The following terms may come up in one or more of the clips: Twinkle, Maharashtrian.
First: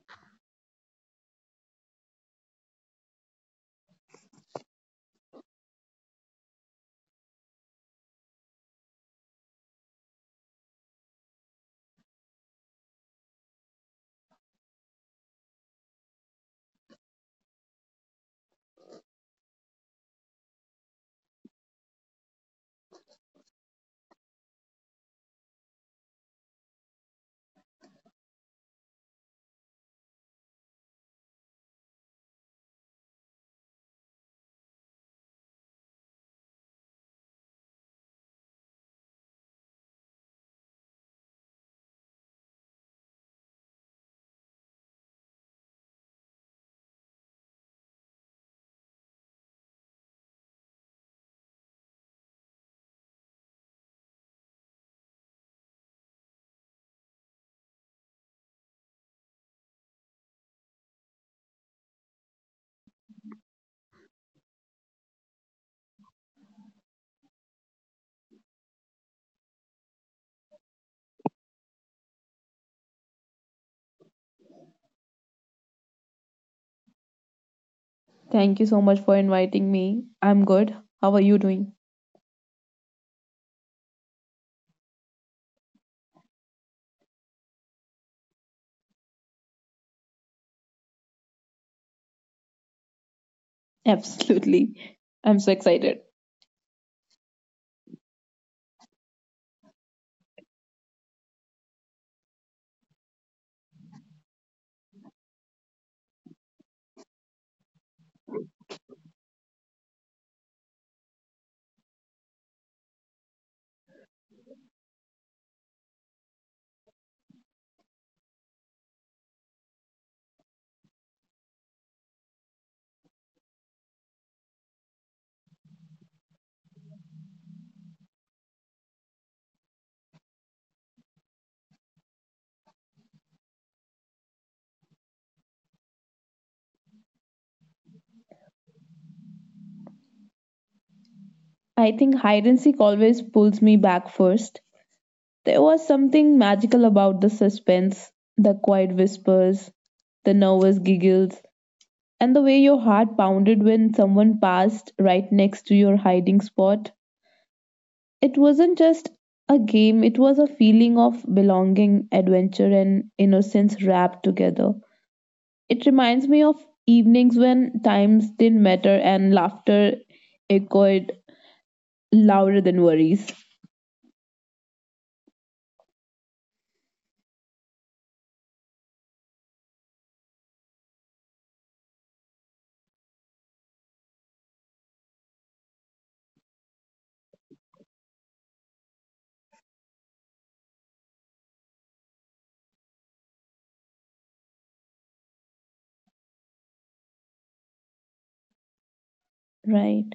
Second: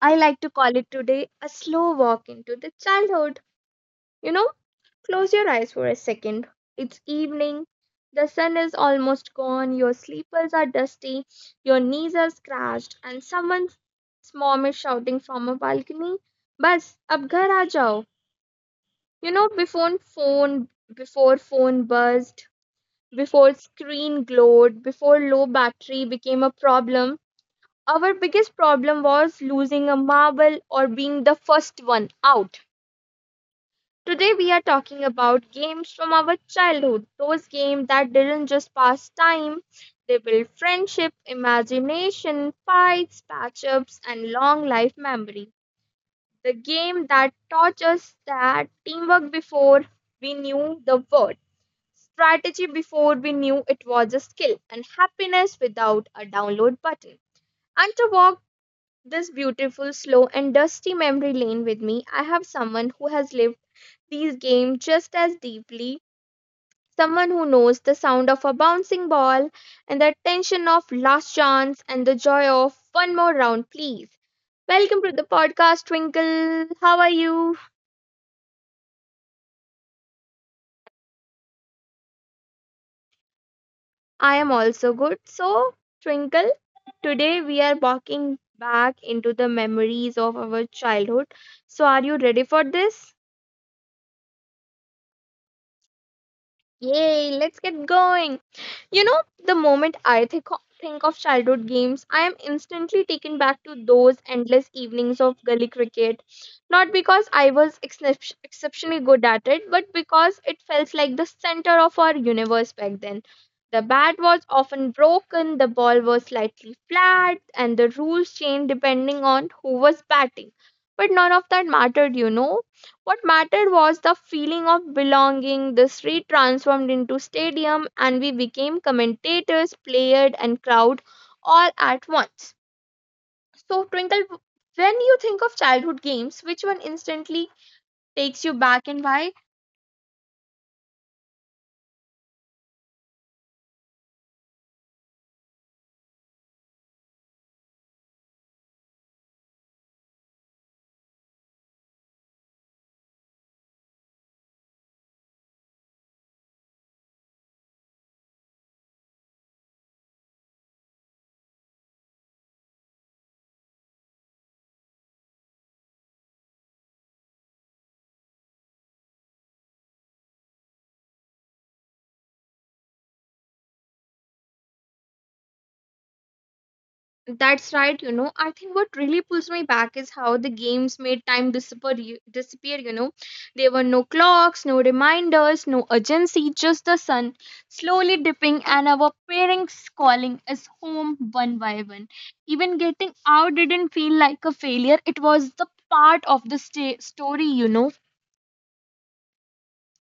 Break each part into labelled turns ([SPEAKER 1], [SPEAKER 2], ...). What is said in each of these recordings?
[SPEAKER 1] I like to call it today, a slow walk into the childhood. You know, close your eyes for a second. It's evening, the sun is almost gone, your sleepers are dusty, your knees are scratched, and someone's mom is shouting from a balcony, Bas, ab ghar aa jao. You know, before phone buzzed, before screen glowed, before low battery became a problem, our biggest problem was losing a marble or being the first one out. Today we are talking about games from our childhood, those games that didn't just pass time, they built friendship, imagination, fights, patch-ups and long life memory. The game that taught us that teamwork before we knew the word, strategy before we knew it was a skill and happiness without a download button. And to walk this beautiful, slow, and dusty memory lane with me, I have someone who has lived these games just as deeply, someone who knows the sound of a bouncing ball and the tension of last chance and the joy of one more round, please. Welcome to the podcast, Twinkle. How are you?
[SPEAKER 2] Thank you so much for inviting me. I'm good. How are you doing?
[SPEAKER 1] I am also good. So, Twinkle, today we are walking back into the memories of our childhood. So, are you ready for this?
[SPEAKER 2] Absolutely. I'm so excited.
[SPEAKER 1] Yay, let's get going. You know, the moment think of childhood games, I am instantly taken back to those endless evenings of gully cricket. Not because I was exceptionally good at it, but because it felt like the center of our universe back then. The bat was often broken, the ball was slightly flat, and the rules changed depending on who was batting. But none of that mattered, you know. What mattered was the feeling of belonging. The street transformed into stadium and we became commentators, player and crowd all at once. So Twinkle, when you think of childhood games, which one instantly takes you back and why?
[SPEAKER 2] I think hide and seek always pulls me back first. There was something magical about the suspense, the quiet whispers, the nervous giggles, and the way your heart pounded when someone passed right next to your hiding spot. It wasn't just a game, it was a feeling of belonging, adventure, and innocence wrapped together. It reminds me of evenings when times didn't matter and laughter echoed louder than worries.
[SPEAKER 1] That's right, you know. I think what really pulls me back is how the games made time disappear, you know. There were no clocks, no reminders, no urgency, just the sun slowly dipping and our parents calling us home one by one. Even getting out didn't feel like a failure, it was the part of the story, you know.
[SPEAKER 2] Right.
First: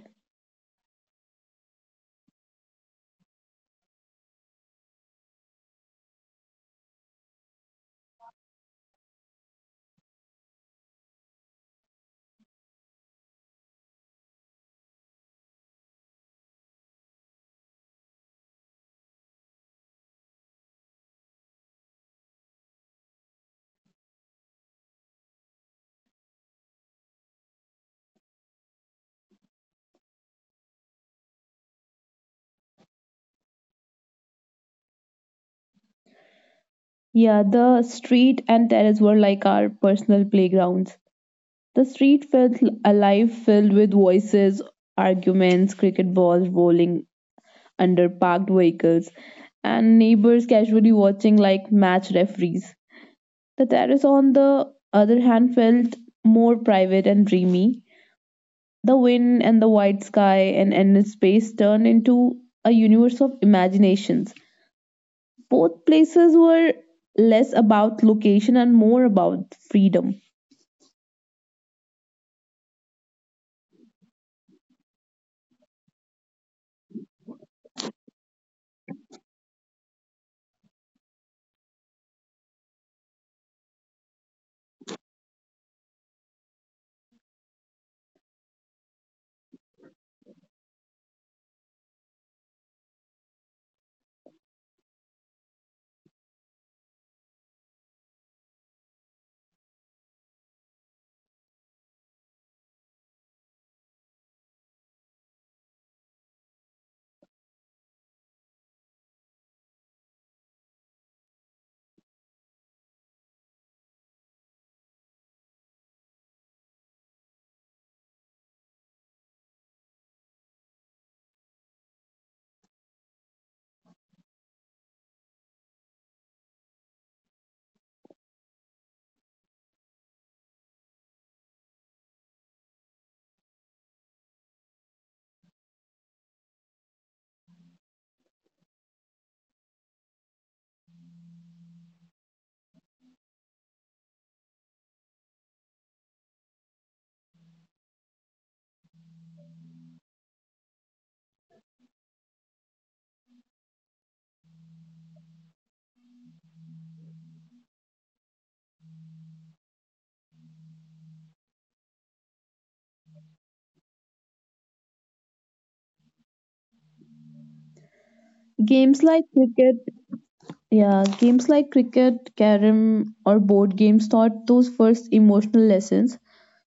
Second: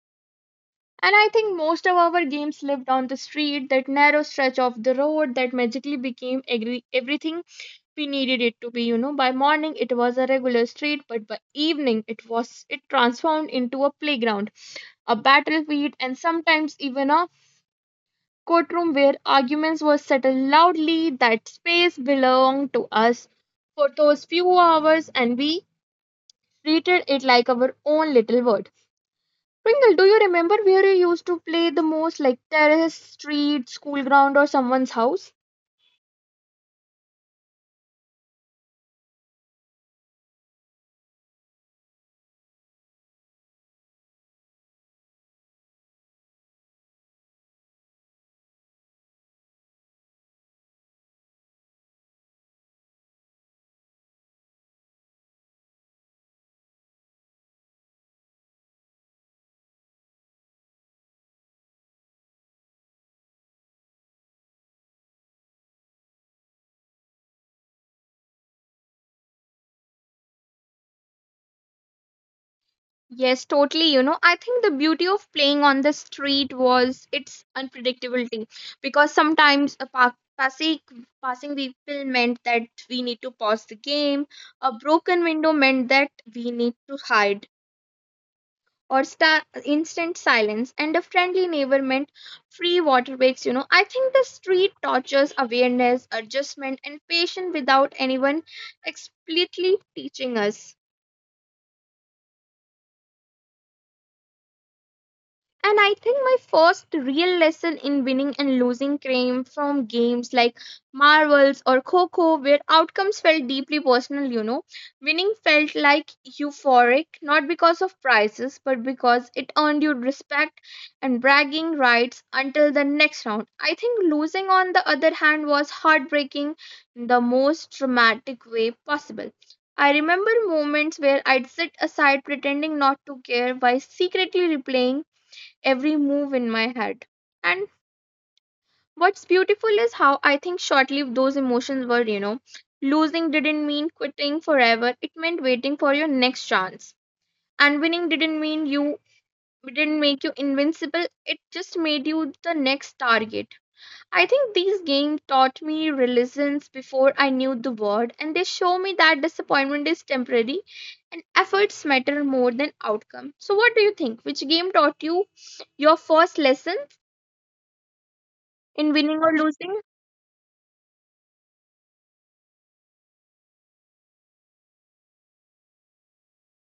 [SPEAKER 1] And I think most of our games lived on the street, that narrow stretch of the road that magically became everything we needed it to be, you know. By morning it was a regular street, but by evening it transformed into a playground, a battlefield, and sometimes even a courtroom where arguments were settled loudly. That space belonged to us for those few hours and we treated it like our own little world. Pringle, do you remember where you used to play the most, like terrace, street, school ground, or someone's house?
[SPEAKER 2] Yeah, the street and terrace were like our personal playgrounds. The street felt alive, filled with voices, arguments, cricket balls rolling under parked vehicles, and neighbors casually watching like match referees. The terrace, on the other hand, felt more private and dreamy. The wind and the white sky and endless space turned into a universe of imaginations. Both places were less about location and more about freedom.
[SPEAKER 1] Yes, totally. You know, I think the beauty of playing on the street was its unpredictability, because sometimes a passing vehicle meant that we need to pause the game, a broken window meant that we need to hide, or instant silence, and a friendly neighbor meant free water breaks. You know, I think the street tortures awareness, adjustment, and patience without anyone explicitly teaching us. And I think my first real lesson in winning and losing came from games like Marvels or Coco, where outcomes felt deeply personal, you know. Winning felt like euphoric, not because of prizes, but because it earned you respect and bragging rights until the next round. I think losing, on the other hand, was heartbreaking in the most dramatic way possible. I remember moments where I'd sit aside pretending not to care while secretly replaying every move in my head. And what's beautiful is how I think short lived those emotions were, you know. Losing didn't mean quitting forever, it meant waiting for your next chance. And winning didn't mean you didn't make you invincible, it just made you the next target. I think these games taught me resilience before I knew the word, and they show me that disappointment is temporary and efforts matter more than outcome. So, what do you think? Which game taught you your first lesson in
[SPEAKER 2] Games
[SPEAKER 1] winning
[SPEAKER 2] like
[SPEAKER 1] or
[SPEAKER 2] cricket,
[SPEAKER 1] losing?
[SPEAKER 2] yeah, games like cricket, carom, or board games taught those first emotional lessons.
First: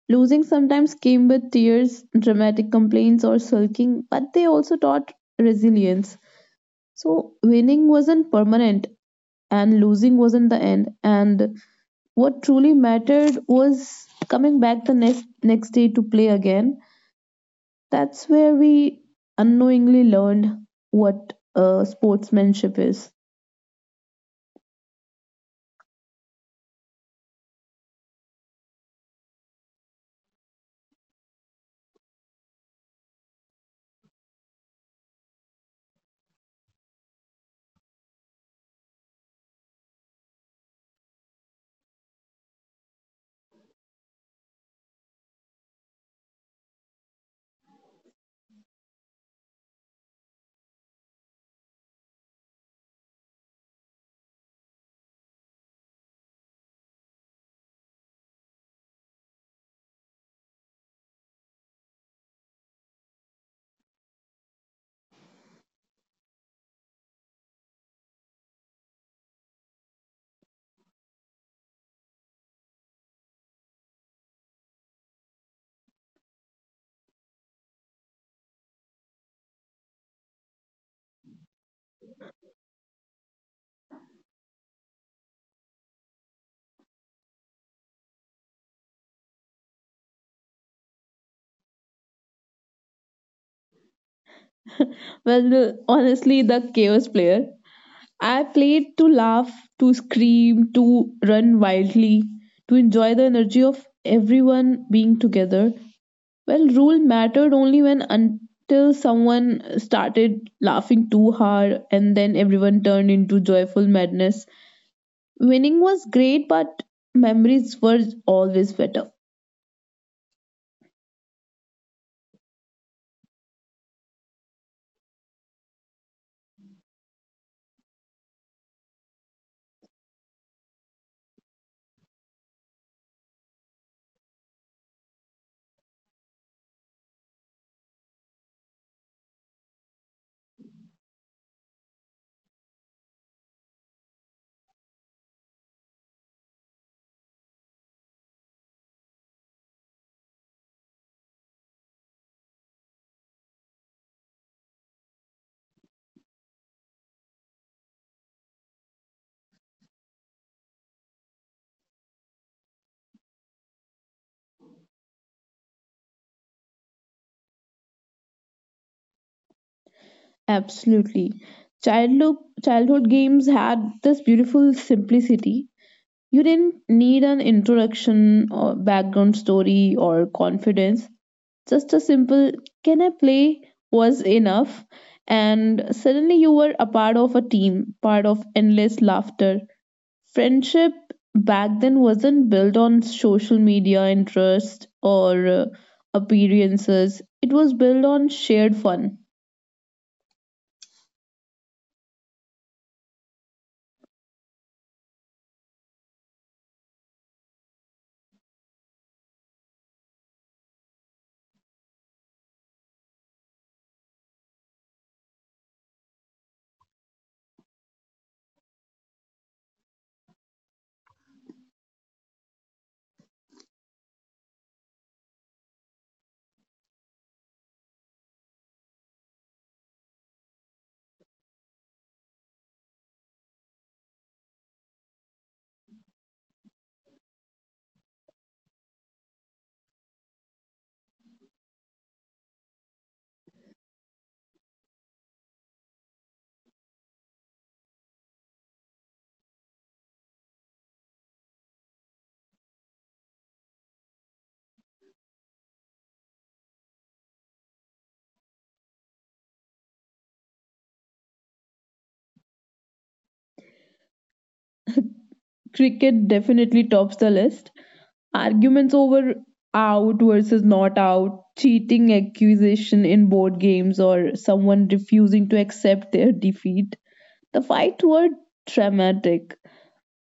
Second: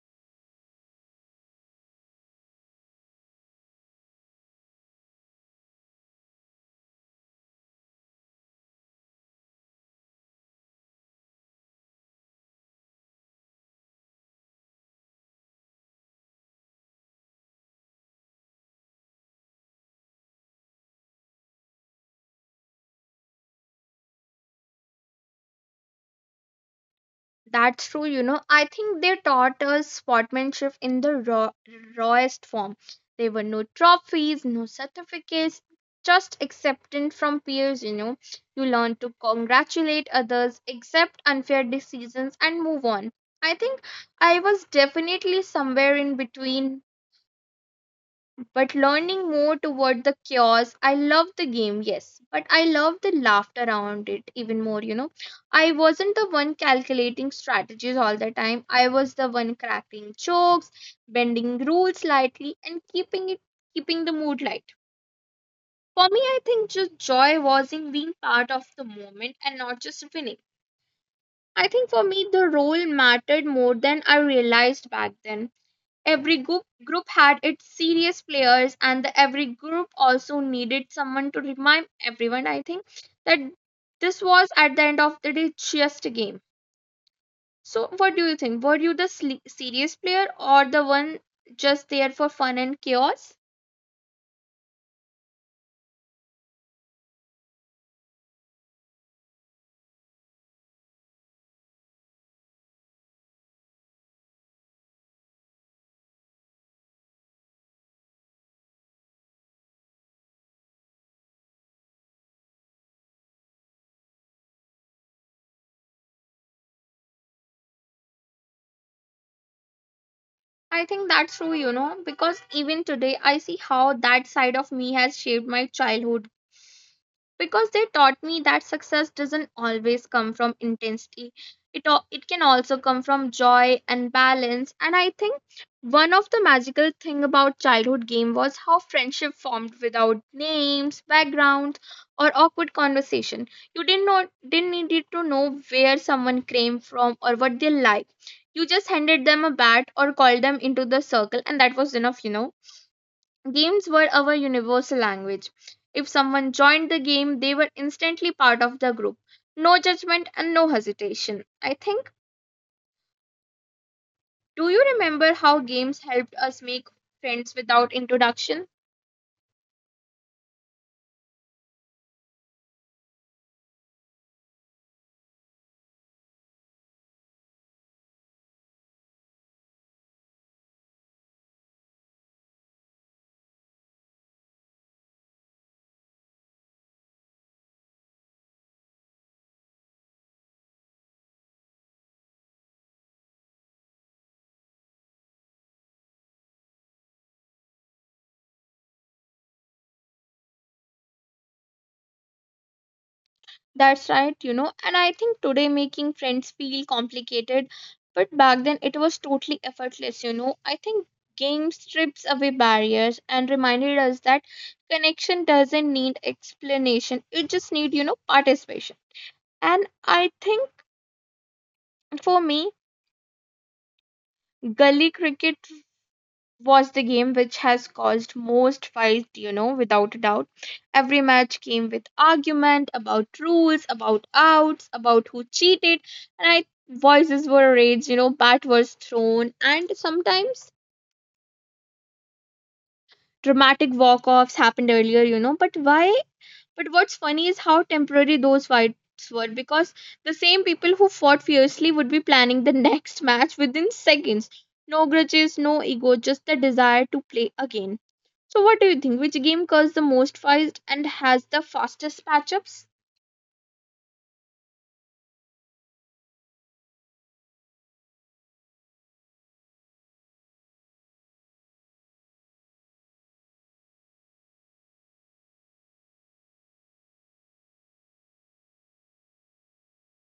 [SPEAKER 2] Losing sometimes came with tears, dramatic complaints, or sulking, but they also taught resilience. So winning wasn't permanent, and losing wasn't the end, and what truly mattered was coming back the next day to play again. That's where we unknowingly learned what sportsmanship is.
[SPEAKER 1] That's true, you know. I think they taught us sportsmanship in the raw, rawest form. There were no trophies, no certificates, just acceptance from peers, you know. You learn to congratulate others, accept unfair decisions, and move on. I think I was definitely somewhere in between but learning more toward the chaos. I love the game, yes, but I love the laughter around it even more, you know. I wasn't the one calculating strategies all the time, I was the one cracking jokes, bending rules slightly, and keeping the mood light. For me, I think just joy was in being part of the moment and not just winning. I think for me, the role mattered more than I realized back then. Every group had its serious players, and every group also needed someone to remind everyone. I think that this was at the end of the day just a game. So, what do you think? Were you the serious player or the one just there for fun and chaos?
[SPEAKER 2] Well, honestly, the chaos player. I played to laugh, to scream, to run wildly, to enjoy the energy of everyone being together. Well, rule mattered only when until someone started laughing too hard, and then everyone turned into joyful madness. Winning was great, but memories were always better.
[SPEAKER 1] I think that's true, you know, because even today I see how that side of me has shaped my childhood because they taught me that success doesn't always come from intensity. It can also come from joy and balance. And I think one of the magical thing about childhood game was how friendship formed without names, backgrounds, or awkward conversation. You didn't needed to know where someone came from or what they like. You just handed them a bat or called them into the circle and that was enough, you know. Games were our universal language. If someone joined the game, they were instantly part of the group. No judgment and no hesitation. I think, do you remember how games helped us make friends without introduction?
[SPEAKER 2] Absolutely. Childhood, childhood games had this beautiful simplicity. You didn't need an introduction or background story or confidence. Just a simple, can I play, was enough. And suddenly you were a part of a team, part of endless laughter, friendship back then wasn't built on social media interest or appearances. It was built on shared fun.
[SPEAKER 1] That's right, you know, and I think today making friends feel complicated, but back then it was totally effortless, you know. I think games strips away barriers and reminded us that connection doesn't need explanation, it just need, you know, participation. And I think For me, gully cricket was the game which has caused most fight, you know, without a doubt. Every match came with argument about rules, about outs, about who cheated, and I voices were raised, you know, bat was thrown, and sometimes dramatic walk-offs happened earlier, you know, but what's funny is how temporary those fights were because the same people who fought fiercely would be planning the next match within seconds. No grudges, no ego, just the desire to play again. So, what do you think? Which game caused the most fights and has the fastest patch-ups?
[SPEAKER 2] Cricket definitely tops the list. Arguments over out versus not out, cheating accusation in board games, or someone refusing to accept their defeat. The fights were dramatic,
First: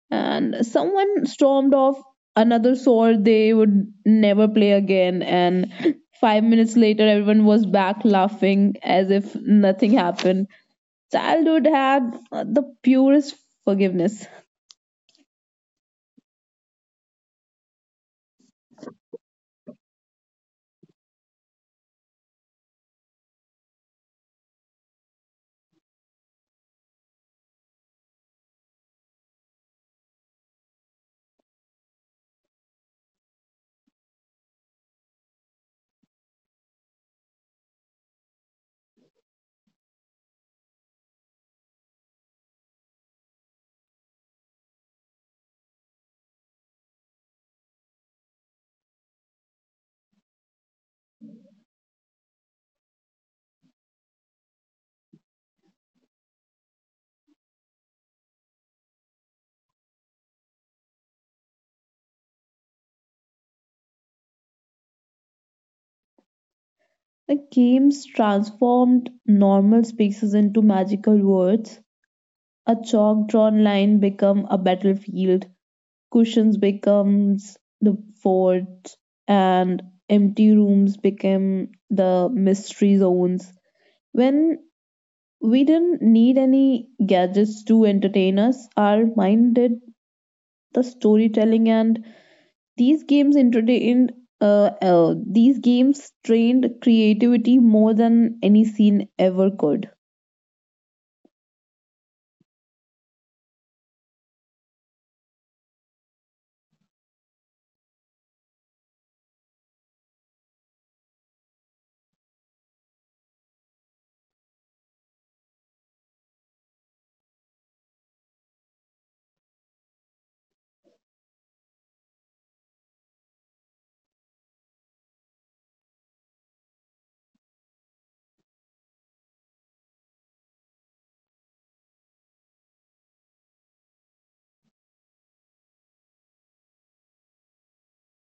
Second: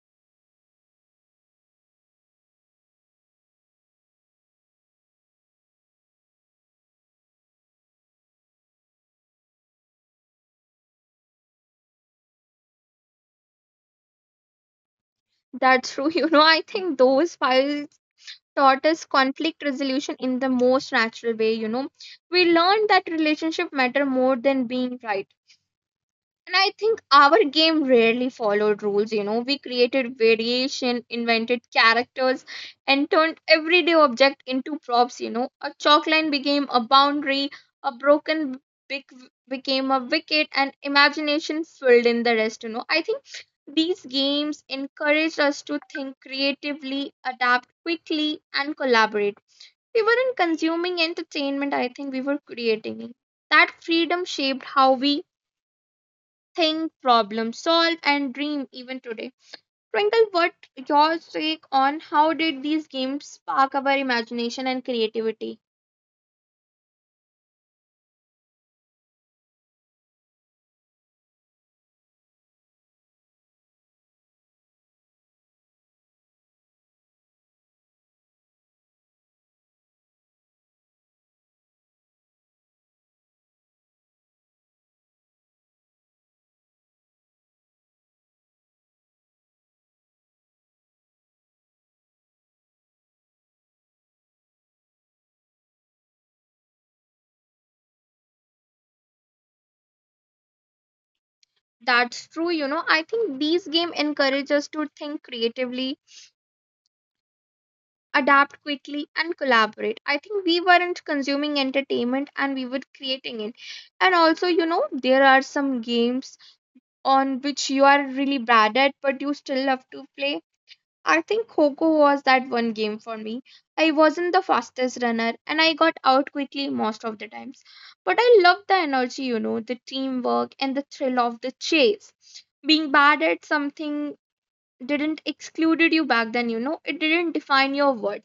[SPEAKER 2] and someone stormed off, another swore they would never play again, and 5 minutes later everyone was back laughing as if nothing happened. Childhood had the purest forgiveness.
[SPEAKER 1] That's true. You know, I think those fights taught us conflict resolution in the most natural way. You know, we learned that relationship matter more than being right. And I think our game rarely followed rules, you know. We created variation, invented characters, and turned everyday object into props, you know. A chalk line became a boundary, a broken wick became a wicket, and imagination filled in the rest, you know. I think these games encouraged us to think creatively, adapt quickly, and collaborate. We weren't consuming entertainment, I think we were creating it. That freedom shaped how we think, problem solve, and dream even today. Twinkle, what your take on how did these games spark our imagination and creativity?
[SPEAKER 2] The games transformed normal spaces into magical words. A chalk drawn line become a battlefield, cushions becomes the fort, and empty rooms became the mystery zones. When we didn't need any gadgets to entertain us, our mind did the storytelling, and these games entertained. These games trained creativity more than any scene ever could.
[SPEAKER 1] That's true, you know. I think these games encourage us to think creatively, adapt quickly, and collaborate. I think we weren't consuming entertainment and we were creating it. And also, you know, there are some games on which you are really bad at, but you still love to play. I think Coco was that one game for me. I wasn't the fastest runner and I got out quickly most of the times. But I loved the energy, you know, the teamwork and the thrill of the chase. Being bad at something didn't excluded you back then, you know, it didn't define your worth.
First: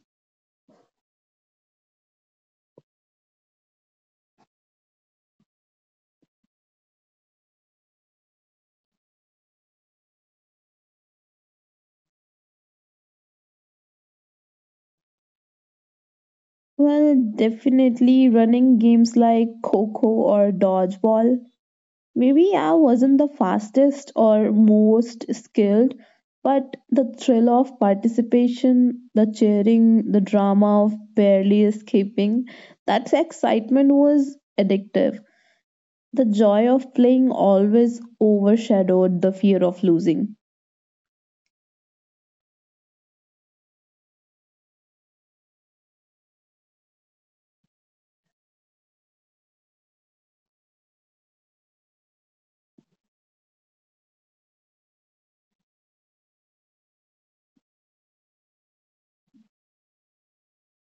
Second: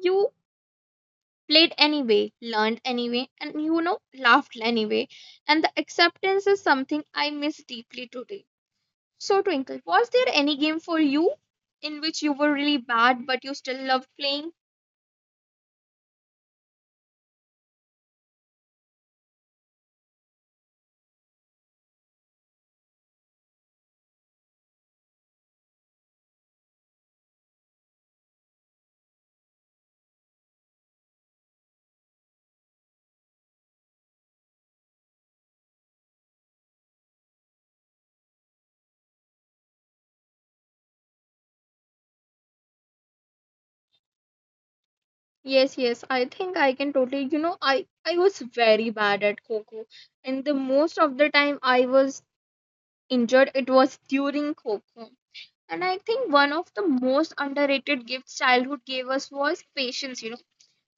[SPEAKER 1] You played anyway, learned anyway, and you know, laughed anyway. And the acceptance is something I miss deeply today. So, Twinkle, was there any game for you in which you were really bad but you still loved playing?
[SPEAKER 2] Well, definitely running games like Coco or Dodgeball. Maybe I wasn't the fastest or most skilled, but the thrill of participation, the cheering, the drama of barely escaping, that excitement was addictive. The joy of playing always overshadowed the fear of losing,
[SPEAKER 1] Yes, yes, I think I can totally, you know, I was very bad at Coco, and the most of the time I was injured, it was during Coco. And I think one of the most underrated gifts childhood gave us was patience, you know.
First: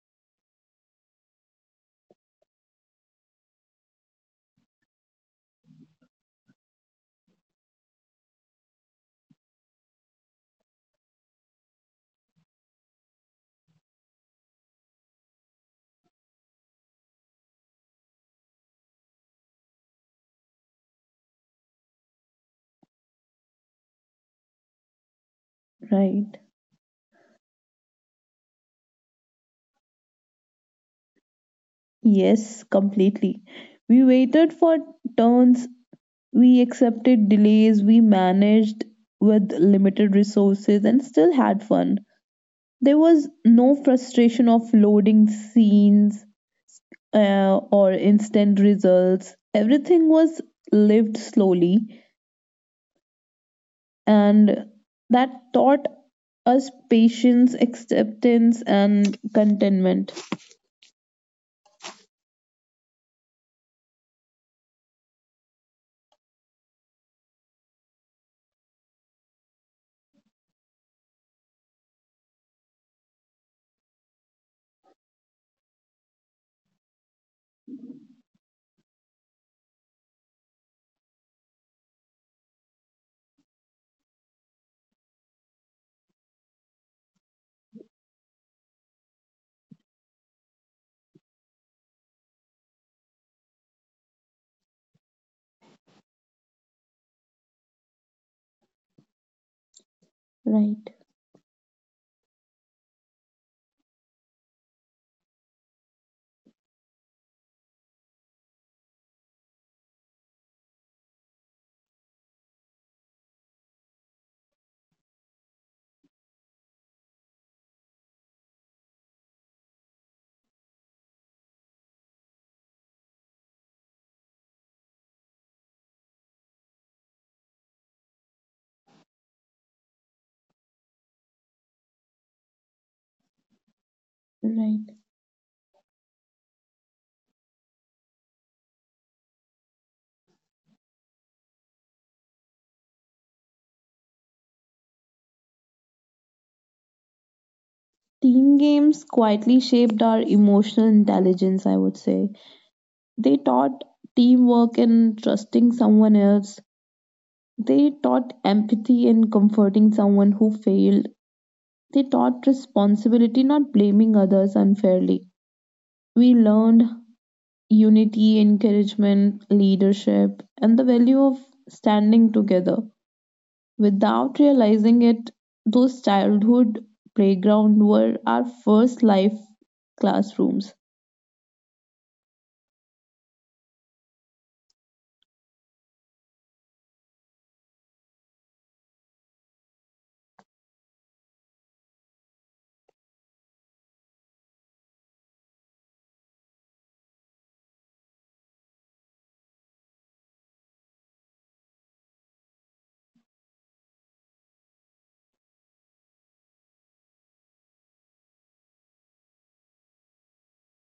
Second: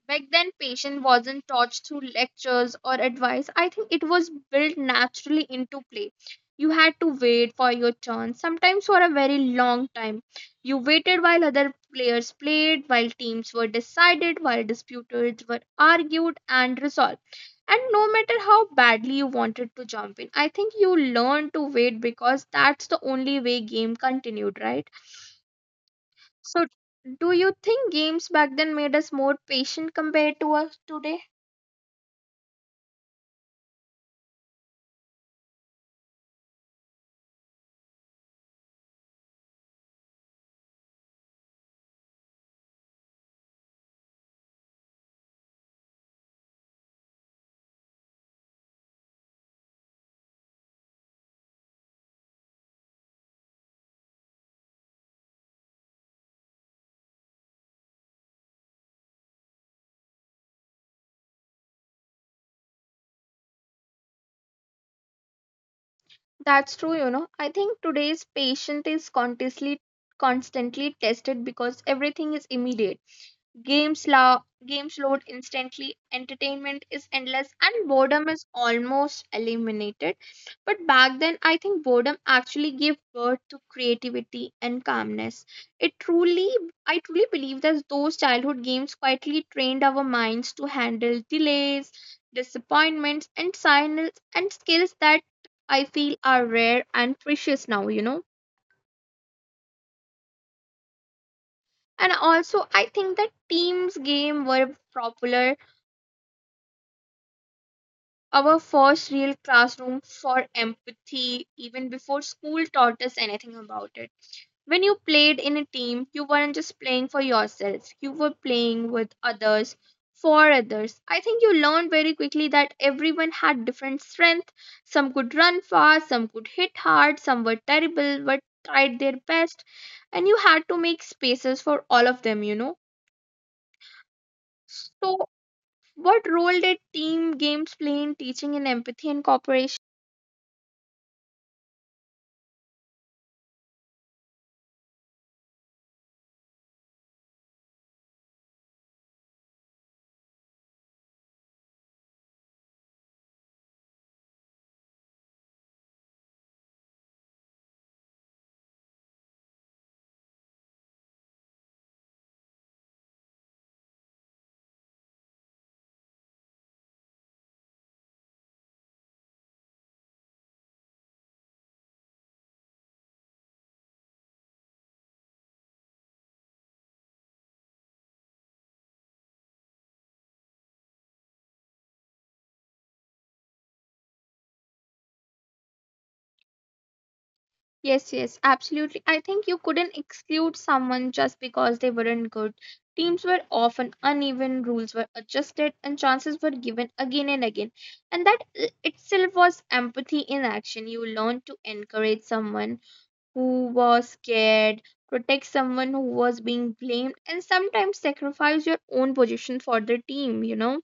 [SPEAKER 1] Back then, patience wasn't taught through lectures or advice. I think it was built naturally into play. You had to wait for your turn, sometimes for a very long time. You waited while other players played, while teams were decided, while disputes were argued and resolved. And no matter how badly you wanted to jump in, I think you learned to wait because that's the only way game continued, right?
[SPEAKER 2] right?
[SPEAKER 1] So do you think games back then made us more patient compared to us today?
[SPEAKER 2] Yes, completely. We waited for turns, we accepted delays, we managed with limited resources and still had fun. There was no frustration of loading scenes or instant results. Everything was lived slowly, and that taught us patience, acceptance, and contentment.
[SPEAKER 1] That's true, you know. I think today's patient is constantly tested because everything is immediate. Games, games load instantly, entertainment is endless, and boredom is almost eliminated. But back then, I think boredom actually gave birth to creativity and calmness. It truly, I truly believe that those childhood games quietly trained our minds to handle delays, disappointments, and silence, and skills that I feel are rare and precious now, you know.
[SPEAKER 2] Right,
[SPEAKER 1] And also, I think that teams game were popular. Our first real classroom for empathy, even before school taught us anything about it. When you played in a team, you weren't just playing for yourself, you were playing with others, for others. I think you learned very quickly that everyone had different strength. Some could run fast, some could hit hard, some were terrible but tried their best, and you had to make spaces for all of them, you know.
[SPEAKER 2] right.
[SPEAKER 1] So, what role did team games play in teaching in empathy and cooperation?
[SPEAKER 2] Team games quietly shaped our emotional intelligence, I would say. They taught teamwork and trusting someone else. They taught empathy and comforting someone who failed. They taught responsibility, not blaming others unfairly. We learned unity, encouragement, leadership, and the value of standing together. Without realizing it, those childhood playgrounds were our first life classrooms.
[SPEAKER 1] Yes, yes, absolutely. I think you couldn't exclude someone just because they weren't good. Teams were often uneven, rules were adjusted, and chances were given again and again. And that itself was empathy in action. You learned to encourage someone who was scared, protect someone who was being blamed, and sometimes sacrifice your own position for the team, you know?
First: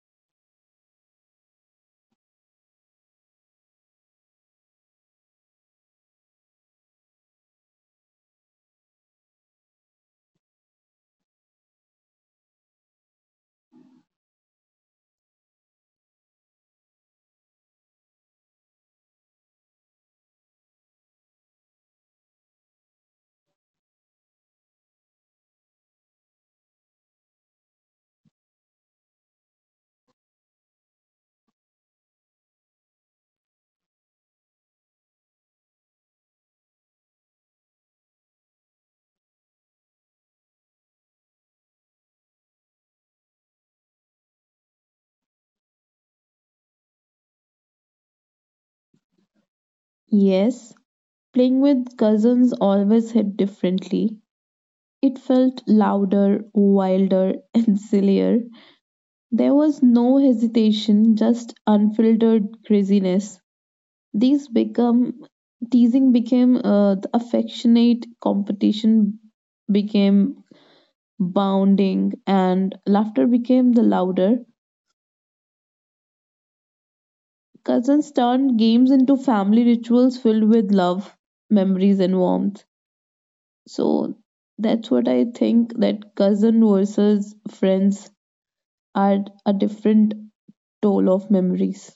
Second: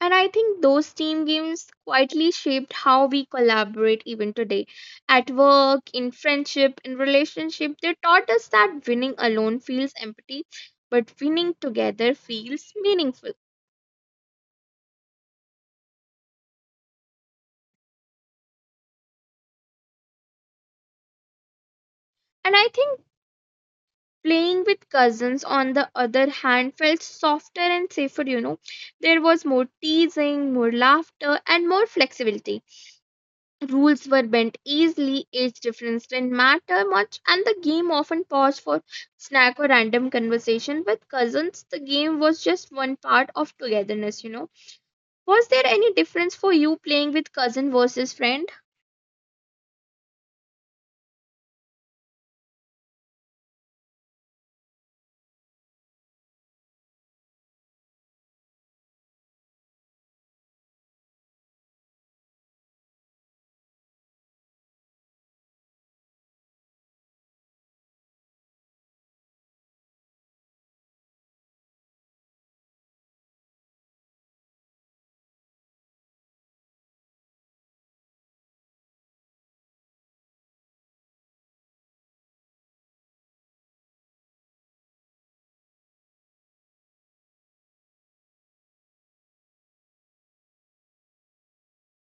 [SPEAKER 1] And I think those team games quietly shaped how we collaborate even today. At work, in friendship, in relationship, they taught us that winning alone feels empty, but winning together feels meaningful. And I think playing with cousins, on the other hand, felt softer and safer, you know. There was more teasing, more laughter, and more flexibility. Rules were bent easily, age difference didn't matter much, and the game often paused for snack or random conversation with cousins. The game was just one part of togetherness, you know. Was there any difference for you playing with cousin versus friend?
[SPEAKER 2] Yes, playing with cousins always hit differently. It felt louder, wilder, and sillier. There was no hesitation, just unfiltered craziness. These become Teasing became the affectionate competition, became bounding, and laughter became the louder. Cousins turned games into family rituals filled with love, memories, and warmth. So that's what I think, that cousin versus friends are a different toll of memories.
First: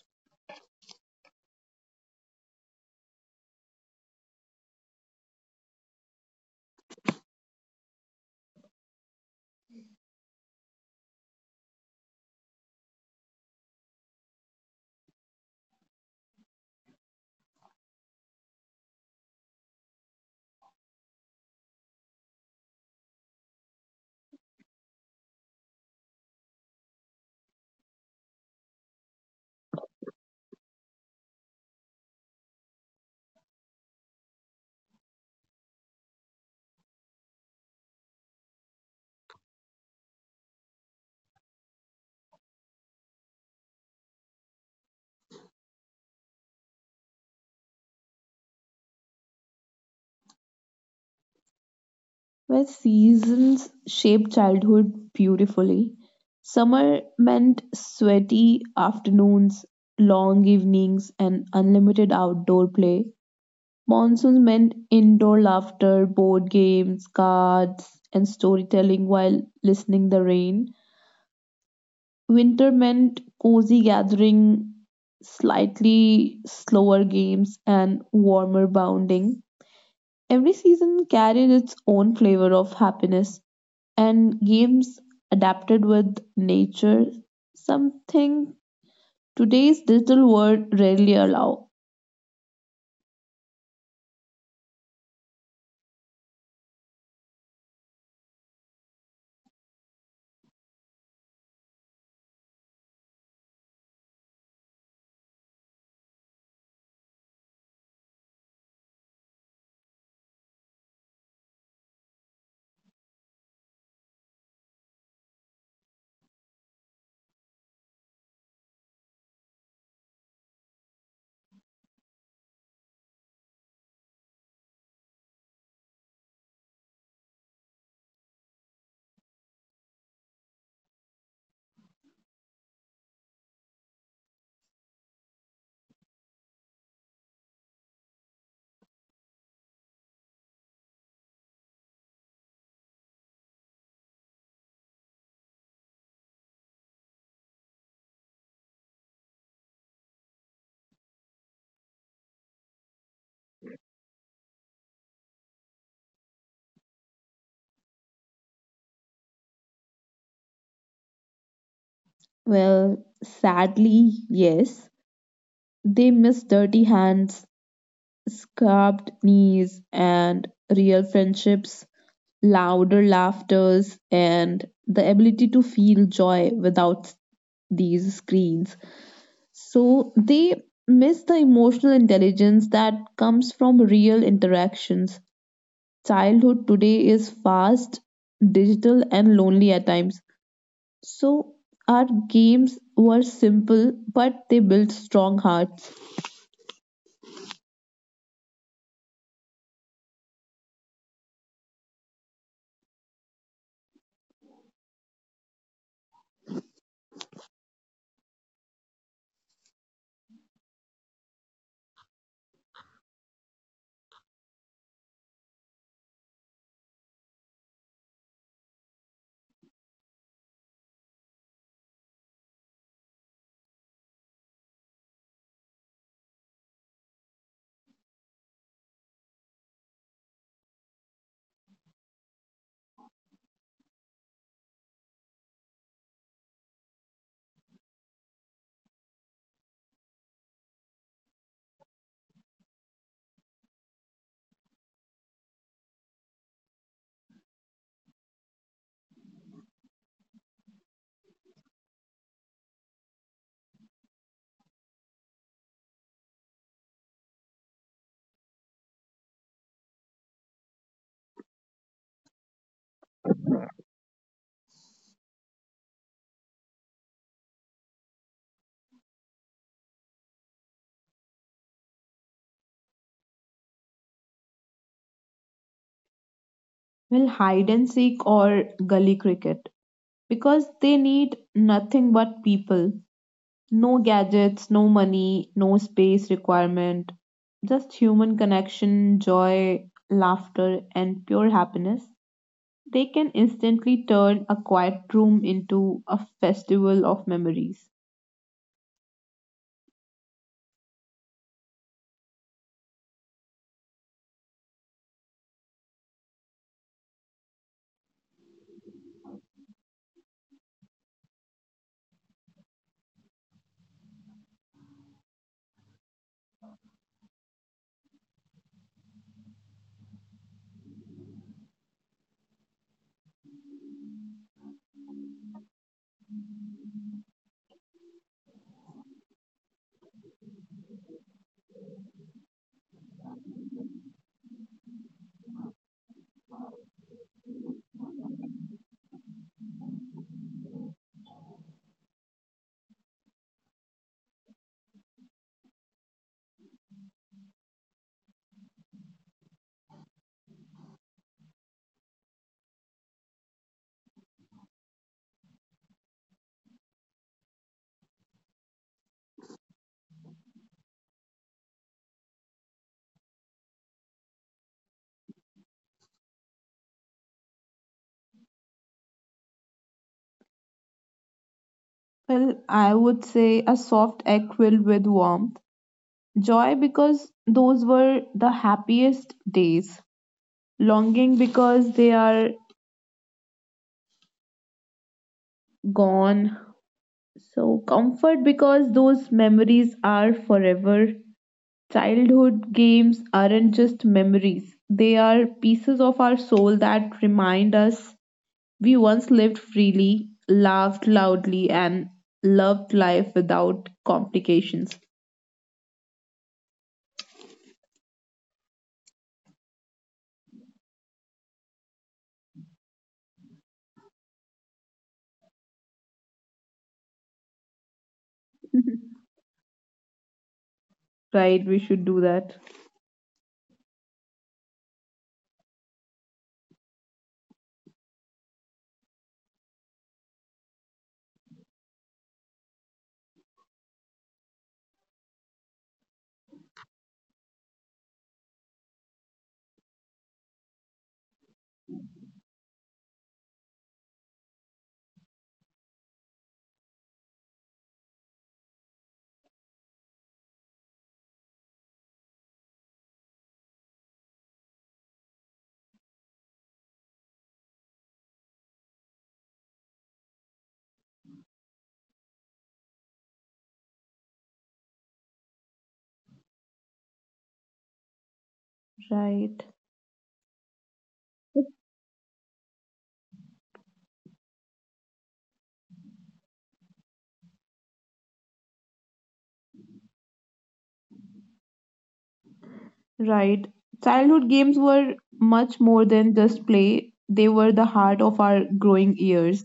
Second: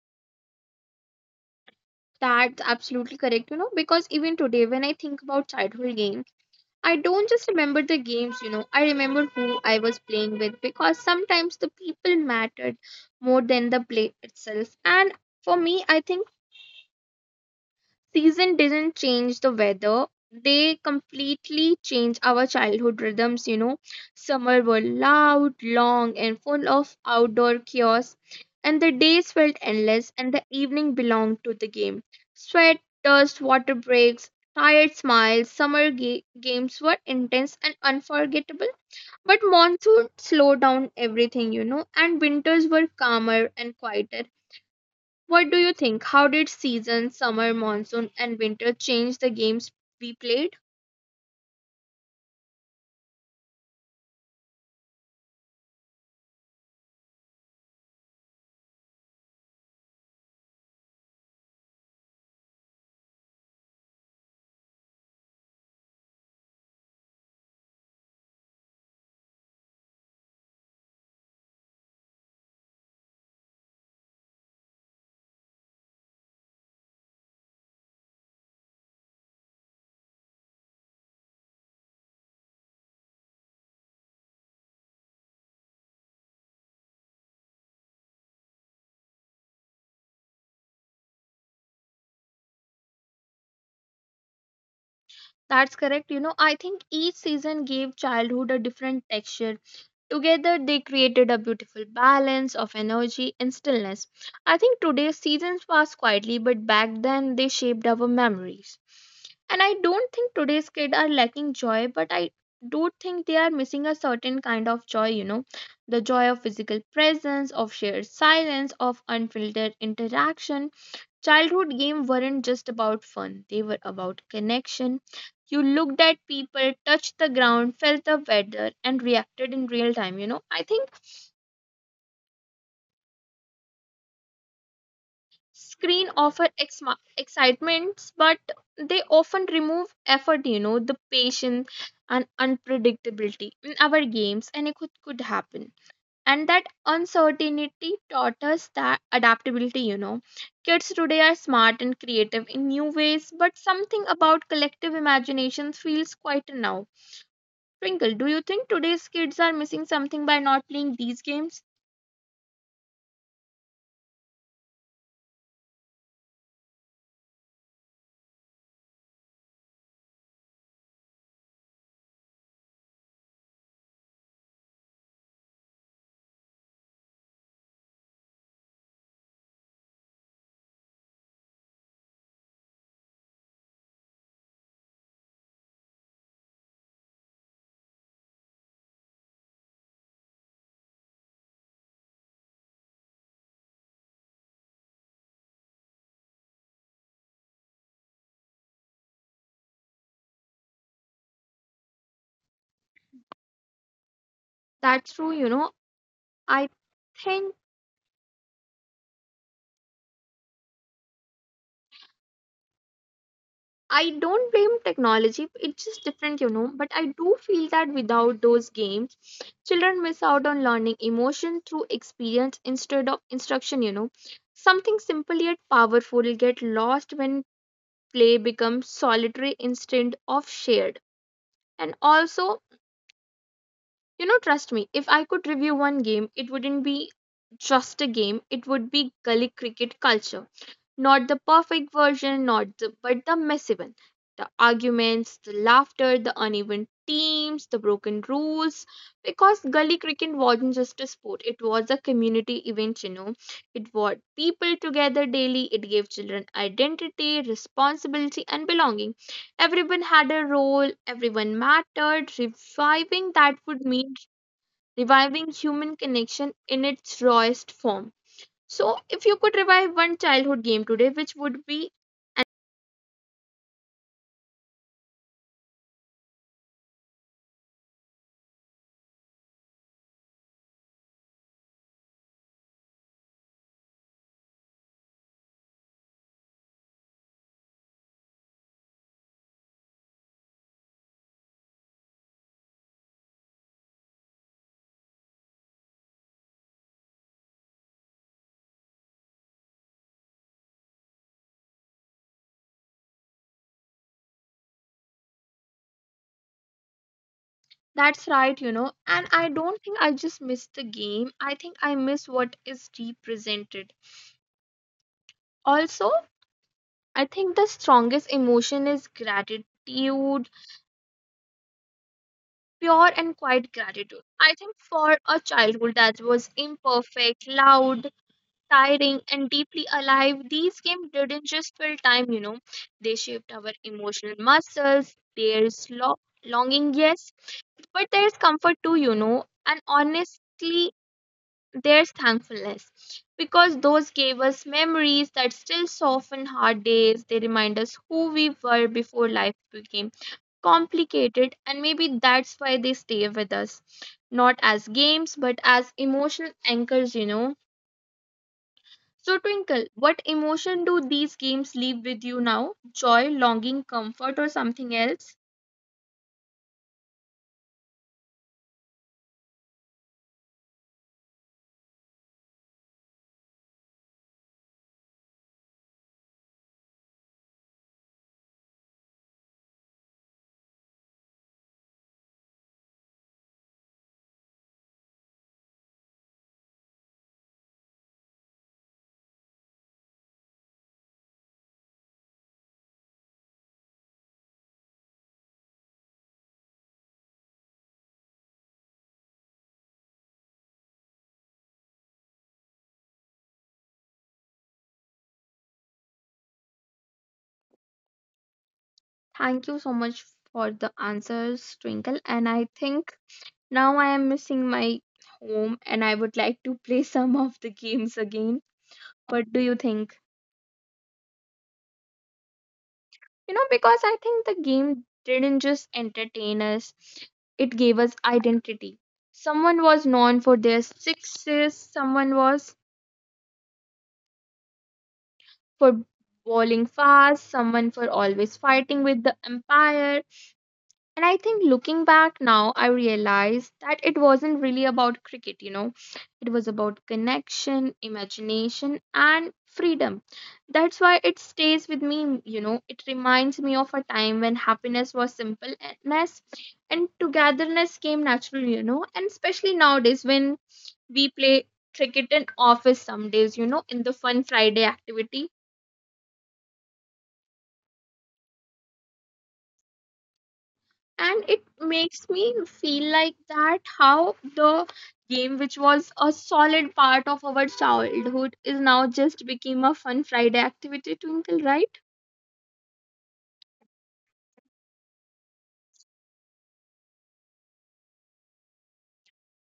[SPEAKER 1] That's absolutely correct, you know, because even today, when I think about childhood games, I don't just remember the games, you know, I remember who I was playing with because sometimes the people mattered more than the play itself. And for me, I think season didn't change the weather. They completely change our childhood rhythms, you know. Summer were loud, long, and full of outdoor chaos, and the days felt endless, and the evening belonged to the game. Sweat, dust, water breaks, tired smiles, summer games were intense and unforgettable. But monsoon slowed down everything, you know, and winters were calmer and quieter. What do you think? How did season, summer, monsoon, and winter change the games we played?
[SPEAKER 2] Where seasons shape childhood beautifully. Summer meant sweaty afternoons, long evenings, and unlimited outdoor play. Monsoons meant indoor laughter, board games, cards, and storytelling while listening the rain. Winter meant cozy gathering, slightly slower games, and warmer bounding. Every season carried its own flavor of happiness, and games adapted with nature, something today's digital world rarely allow.
[SPEAKER 1] That's correct. You know, I think each season gave childhood a different texture. Together, they created a beautiful balance of energy and stillness. I think today's seasons pass quietly, but back then they shaped our memories. And I don't think today's kids are lacking joy, but I do think they are missing a certain kind of joy, you know, the joy of physical presence, of shared silence, of unfiltered interaction. Childhood games weren't just about fun, they were about connection. You looked at people, touched the ground, felt the weather, and reacted in real time. You know, I think screen offer excitements, but they often remove effort, you know, the patience and unpredictability. In our games, anything could happen. And that uncertainty taught us that adaptability, you know. Kids today are smart and creative in new ways, but something about collective imagination feels quieter now. Twinkle, do you think today's kids are missing something by not playing these games?
[SPEAKER 2] Well, sadly, yes, they miss dirty hands, scarred knees, and real friendships, louder laughters, and the ability to feel joy without these screens. So they miss the emotional intelligence that comes from real interactions. Childhood today is fast, digital, and lonely at times. So, our games were simple, but they built strong hearts.
[SPEAKER 1] That's true, you know I Think I don't blame technology, it's just different, you know. But I do feel that without those games, children miss out on learning emotion through experience instead of instruction, you know. Something simple yet powerful get lost when play becomes solitary instead of shared. And also, you know, trust me, if I could review one game, it wouldn't be just a game, it would be gully cricket culture, not the perfect version, not the but the messy one. The arguments, the laughter, the uneven teams, the broken rules. Because gully cricket wasn't just a sport, it was a community event, you know. It brought people together daily, it gave children identity, responsibility, and belonging. Everyone had a role, everyone mattered. Reviving that would mean reviving human connection in its rawest form. So, if you could revive one childhood game today, which would be
[SPEAKER 2] Well, hide and seek or gully cricket, because they need nothing but people. No gadgets, no money, no space requirement, just human connection, joy, laughter, and pure happiness. They can instantly turn a quiet room into a festival of memories.
[SPEAKER 1] that's right, you know. And I don't think I just miss the game. I think I miss what is represented. Also, I think the strongest emotion is gratitude, pure and quiet gratitude. I think for a childhood that was imperfect, loud, tiring, and deeply alive, these games didn't just fill time, you know. They shaped our emotional muscles, their longing, yes. But there's comfort too, you know, and honestly, there's thankfulness because those gave us memories that still soften hard days. They remind us who we were before life became complicated, and maybe that's why they stay with us, not as games but as emotional anchors, you know. So, Twinkle, what emotion do these games leave with you now? Joy, longing, comfort, or something else?
[SPEAKER 2] Well, I would say a soft egg filled with warmth. Joy because those were the happiest days. Longing because they are gone. So, comfort because those memories are forever. Childhood games aren't just memories, they are pieces of our soul that remind us we once lived freely, laughed loudly, and loved life without complications.
[SPEAKER 1] Thank you so much for the answers, Twinkle. And I think now I am missing my home and I would like to play some of the games again. What do you think?
[SPEAKER 2] Right? We should do that.
[SPEAKER 1] You know, because I think the game didn't just entertain us, it gave us identity. Someone was known for their sixes, someone was for bowling fast, someone for always fighting with the empire. And I think looking back now, I realized that it wasn't really about cricket, you know. It was about connection, imagination, and freedom. That's why it stays with me, you know. It reminds me of a time when happiness was simpleness and togetherness came naturally, you know. And especially nowadays when we play cricket in office some days, you know, in the fun Friday activity,
[SPEAKER 2] Right,
[SPEAKER 1] and it makes me feel like that how the game which was a solid part of our childhood is now just became a fun Friday activity, Twinkle, right?
[SPEAKER 2] right. Childhood games were much more than just play, they were the heart of our growing years.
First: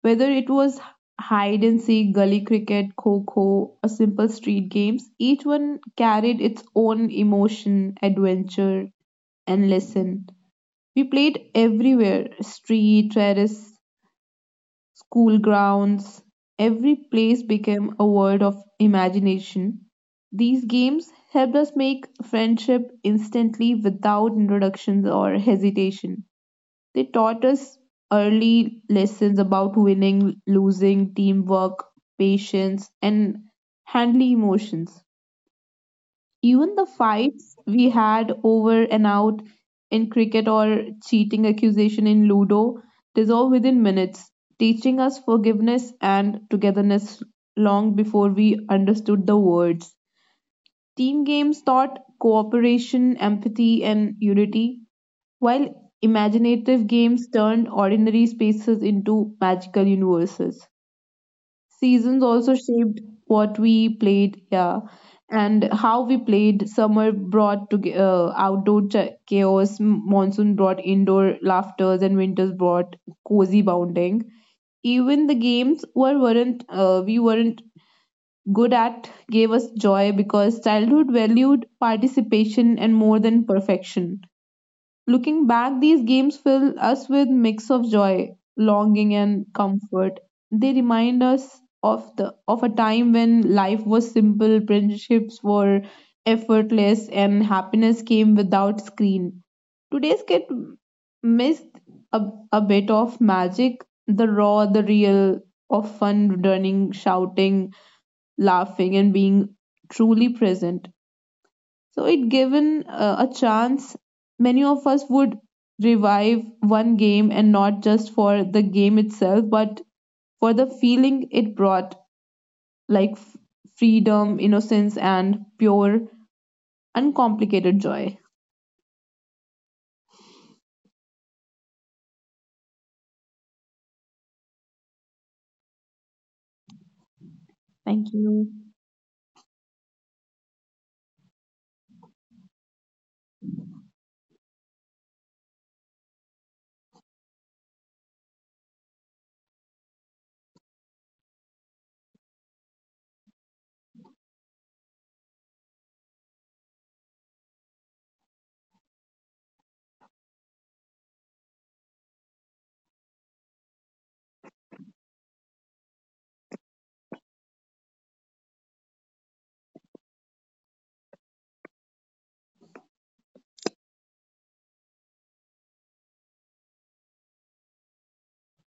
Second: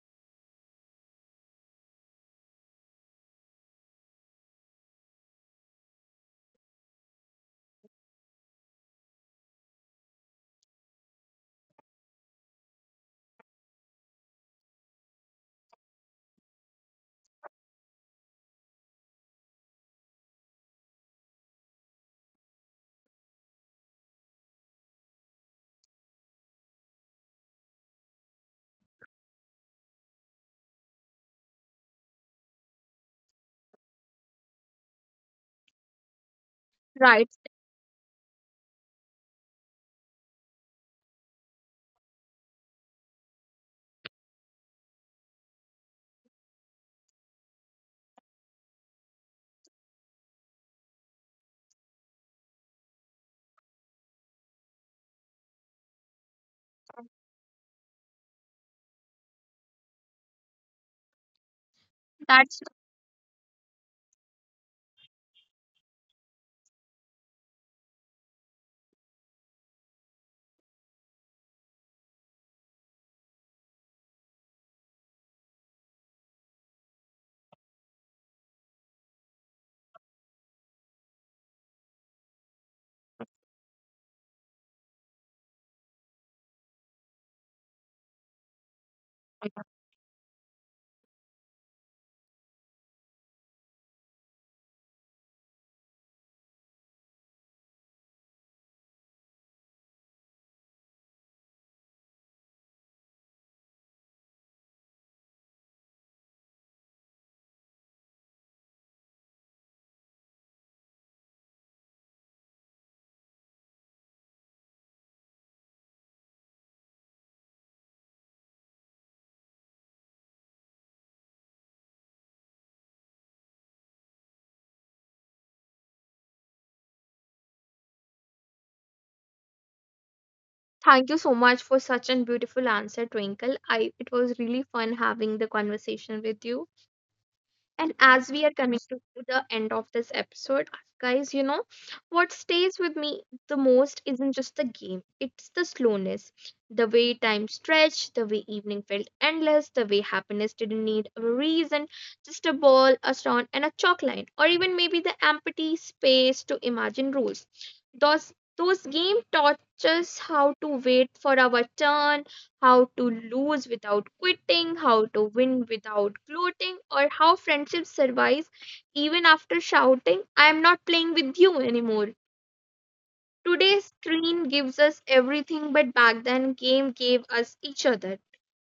[SPEAKER 2] Whether it was hide and seek, gully cricket, kho kho, or simple street games, each one carried its own emotion, adventure, and lesson. We played everywhere street, terrace, school grounds, every place became a world of imagination. These games helped us make friendship instantly without introductions or hesitation. They taught us early lessons about winning, losing, teamwork, patience, and handling emotions. Even the
[SPEAKER 1] Right.
[SPEAKER 2] fights we had over and out in cricket or cheating accusation in Ludo dissolved within minutes, teaching us forgiveness and togetherness long before we understood the words. Team games taught cooperation, empathy, and unity, while imaginative games turned ordinary spaces into magical universes. Seasons also
[SPEAKER 1] That's
[SPEAKER 2] shaped what we played, yeah, and how we played. Summer brought to outdoor chaos, monsoon brought indoor laughters, and winters brought cozy bounding. Even the games were weren't we weren't good at gave us joy, because childhood valued participation and more than perfection. Looking back, these games fill us with mix of joy, longing, and comfort. They remind us of the of a time when life was simple, friendships were effortless, and happiness came without screen. Today's kid missed a, a bit of magic, the raw, the real of fun running, shouting, laughing, and being truly present. So, it given a chance, many of us would revive one game, and not just for the game itself, but for the feeling it brought, like freedom, innocence, and pure, uncomplicated joy.
[SPEAKER 1] Thank you so much for such a beautiful answer, Twinkle. I it was really fun having the conversation with you. And
[SPEAKER 2] Thank
[SPEAKER 1] as we are
[SPEAKER 2] you.
[SPEAKER 1] coming to the end of this episode, guys, you know, what stays with me the most isn't just the game, it's the slowness. The way time stretched, the way evening felt endless, the way happiness didn't need a reason, just a ball, a stone, and a chalk line, or even maybe the empty space to imagine rules. Those game taught us how to wait for our turn, how to lose without quitting, how to win without gloating, or how friendship survives even after shouting, I am not playing with you anymore. Today's screen gives us everything, but back then, game gave us each other.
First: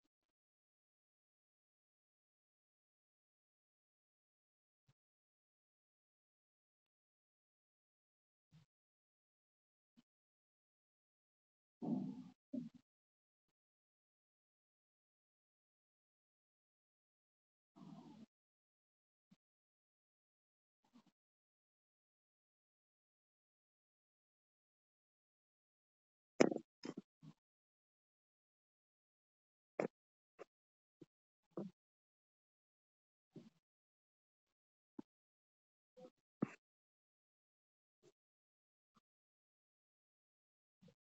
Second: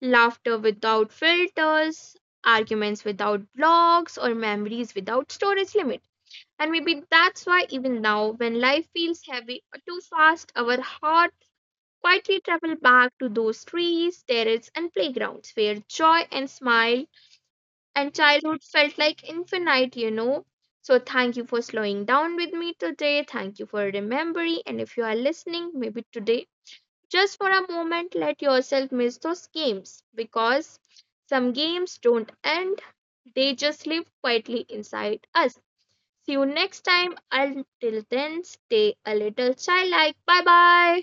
[SPEAKER 1] Laughter without filters, arguments without blocks, or memories without storage limit. And maybe that's why even now, when life feels heavy or too fast, our heart quietly travel back to those trees, terraces, and playgrounds where joy and smile and childhood felt like infinite, you know. So, thank you for slowing down with me today. Thank you for remembering. And if you are listening, maybe today, just for a moment, let yourself miss those games because some games don't end, they just live quietly inside us. See you next time. Until then, stay a little childlike. Bye bye.